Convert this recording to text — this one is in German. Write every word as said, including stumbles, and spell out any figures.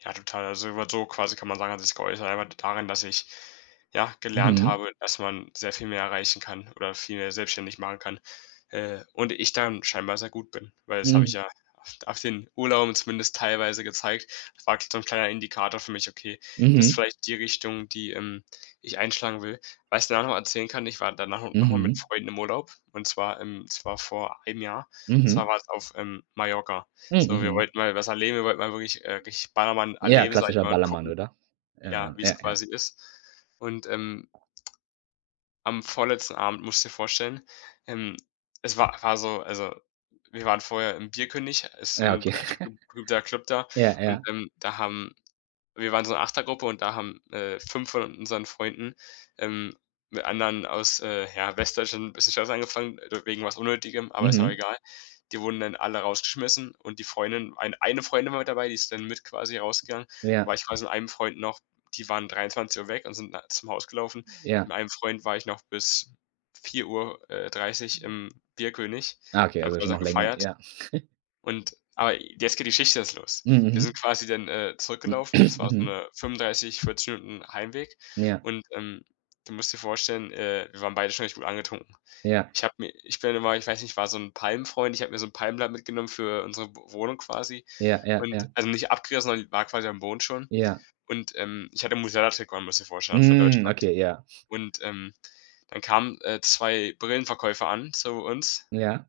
Ja, total. Also über [unintelligible] quasi kann man sagen hat es sich geäußert einfach daran, dass ich, ja, gelernt Mhm. habe, dass man sehr viel mehr erreichen kann oder viel mehr selbstständig machen kann, äh, und ich darin scheinbar sehr gut bin. Weil das hab ich Mhm. ja a auf den Urlauben zumindest teilweise gezeigt, war so 'n kleiner Indikator für mich: „Okay, das ist Mhm. vielleicht die Richtung, die, ähm, ich einschlagen will.“ Was ich da auch noch mal erzählen kann, ich war danach no noch mal mit Mhm. Freunden im Urlaub und zwar im das war vor einem Jahr. Und zwar Mhm. war's auf, ähm, Mallorca. M So, wir Mhm. wollten mal was erleben, wir wollten mal wirklich, äh, richtig Ballermann Ja, erleben, sage ich klassischer mal, und Ballermann, gucken, oder? ja, Ja. wie's Ja, ja. quasi ist. Und ähm am vorletzten Abend musst du dir vorstellen, ähm, es wa war so also, wir waren vorher im Bierkönig, ist, Ja, ähm, okay. be guter Club da Ja, und, ja. ähm, da haben wir waren so 'ne achter Gruppe, und da haben, äh, fünf von unseren Freunden, ähm, mit anderen aus, äh, ja, Westdeutschland bisschen Stress angefangen, wegen was Unnötigem, aber ist auch Mhm. egal. Die wurden dann alle rausgeschmissen und die Freundin ein eine Freundin war mit dabei, die ist dann mit quasi rausgegangen. Da Ja. war ich quasi mit einem Freund noch die waren dreiundzwanzig Uhr weg und sind da zum Haus gelaufen. Ja. Mit einem Freund war ich noch bis vier Uhr, äh, dreißig im Bierkönig, Ah, okay, haben also quasi schon noch noch länger, gefeiert. ja. Und, aber jetzt geht die Geschichte erst los: M Wir sind Mhm. quasi dann, äh, M zurückgelaufen, das war so Mhm. 'ne fünfunddreißig, vierzig Minuten Heimweg Ja. und, ähm, du musst dir vorstellen, äh, wir waren beide schon recht gut angetrunken. Ja. Ich habe mir ich bin immer ich weiß nicht, ich war so 'n Palmfreund, ich habe mir so 'n Palmblatt mitgenommen für unsere W Wohnung quasi Ja, ja, und ja. also nicht abgerissen, sondern die war quasi am Boden schon. Ja. Und, ähm, ich hatte, [unintelligible] musst dir mir vorstellen, von Mhm. Deutschland. Okay, ja. Und, ähm, dann kamen, äh, zwei Brillenverkäufer an, zu uns Ja.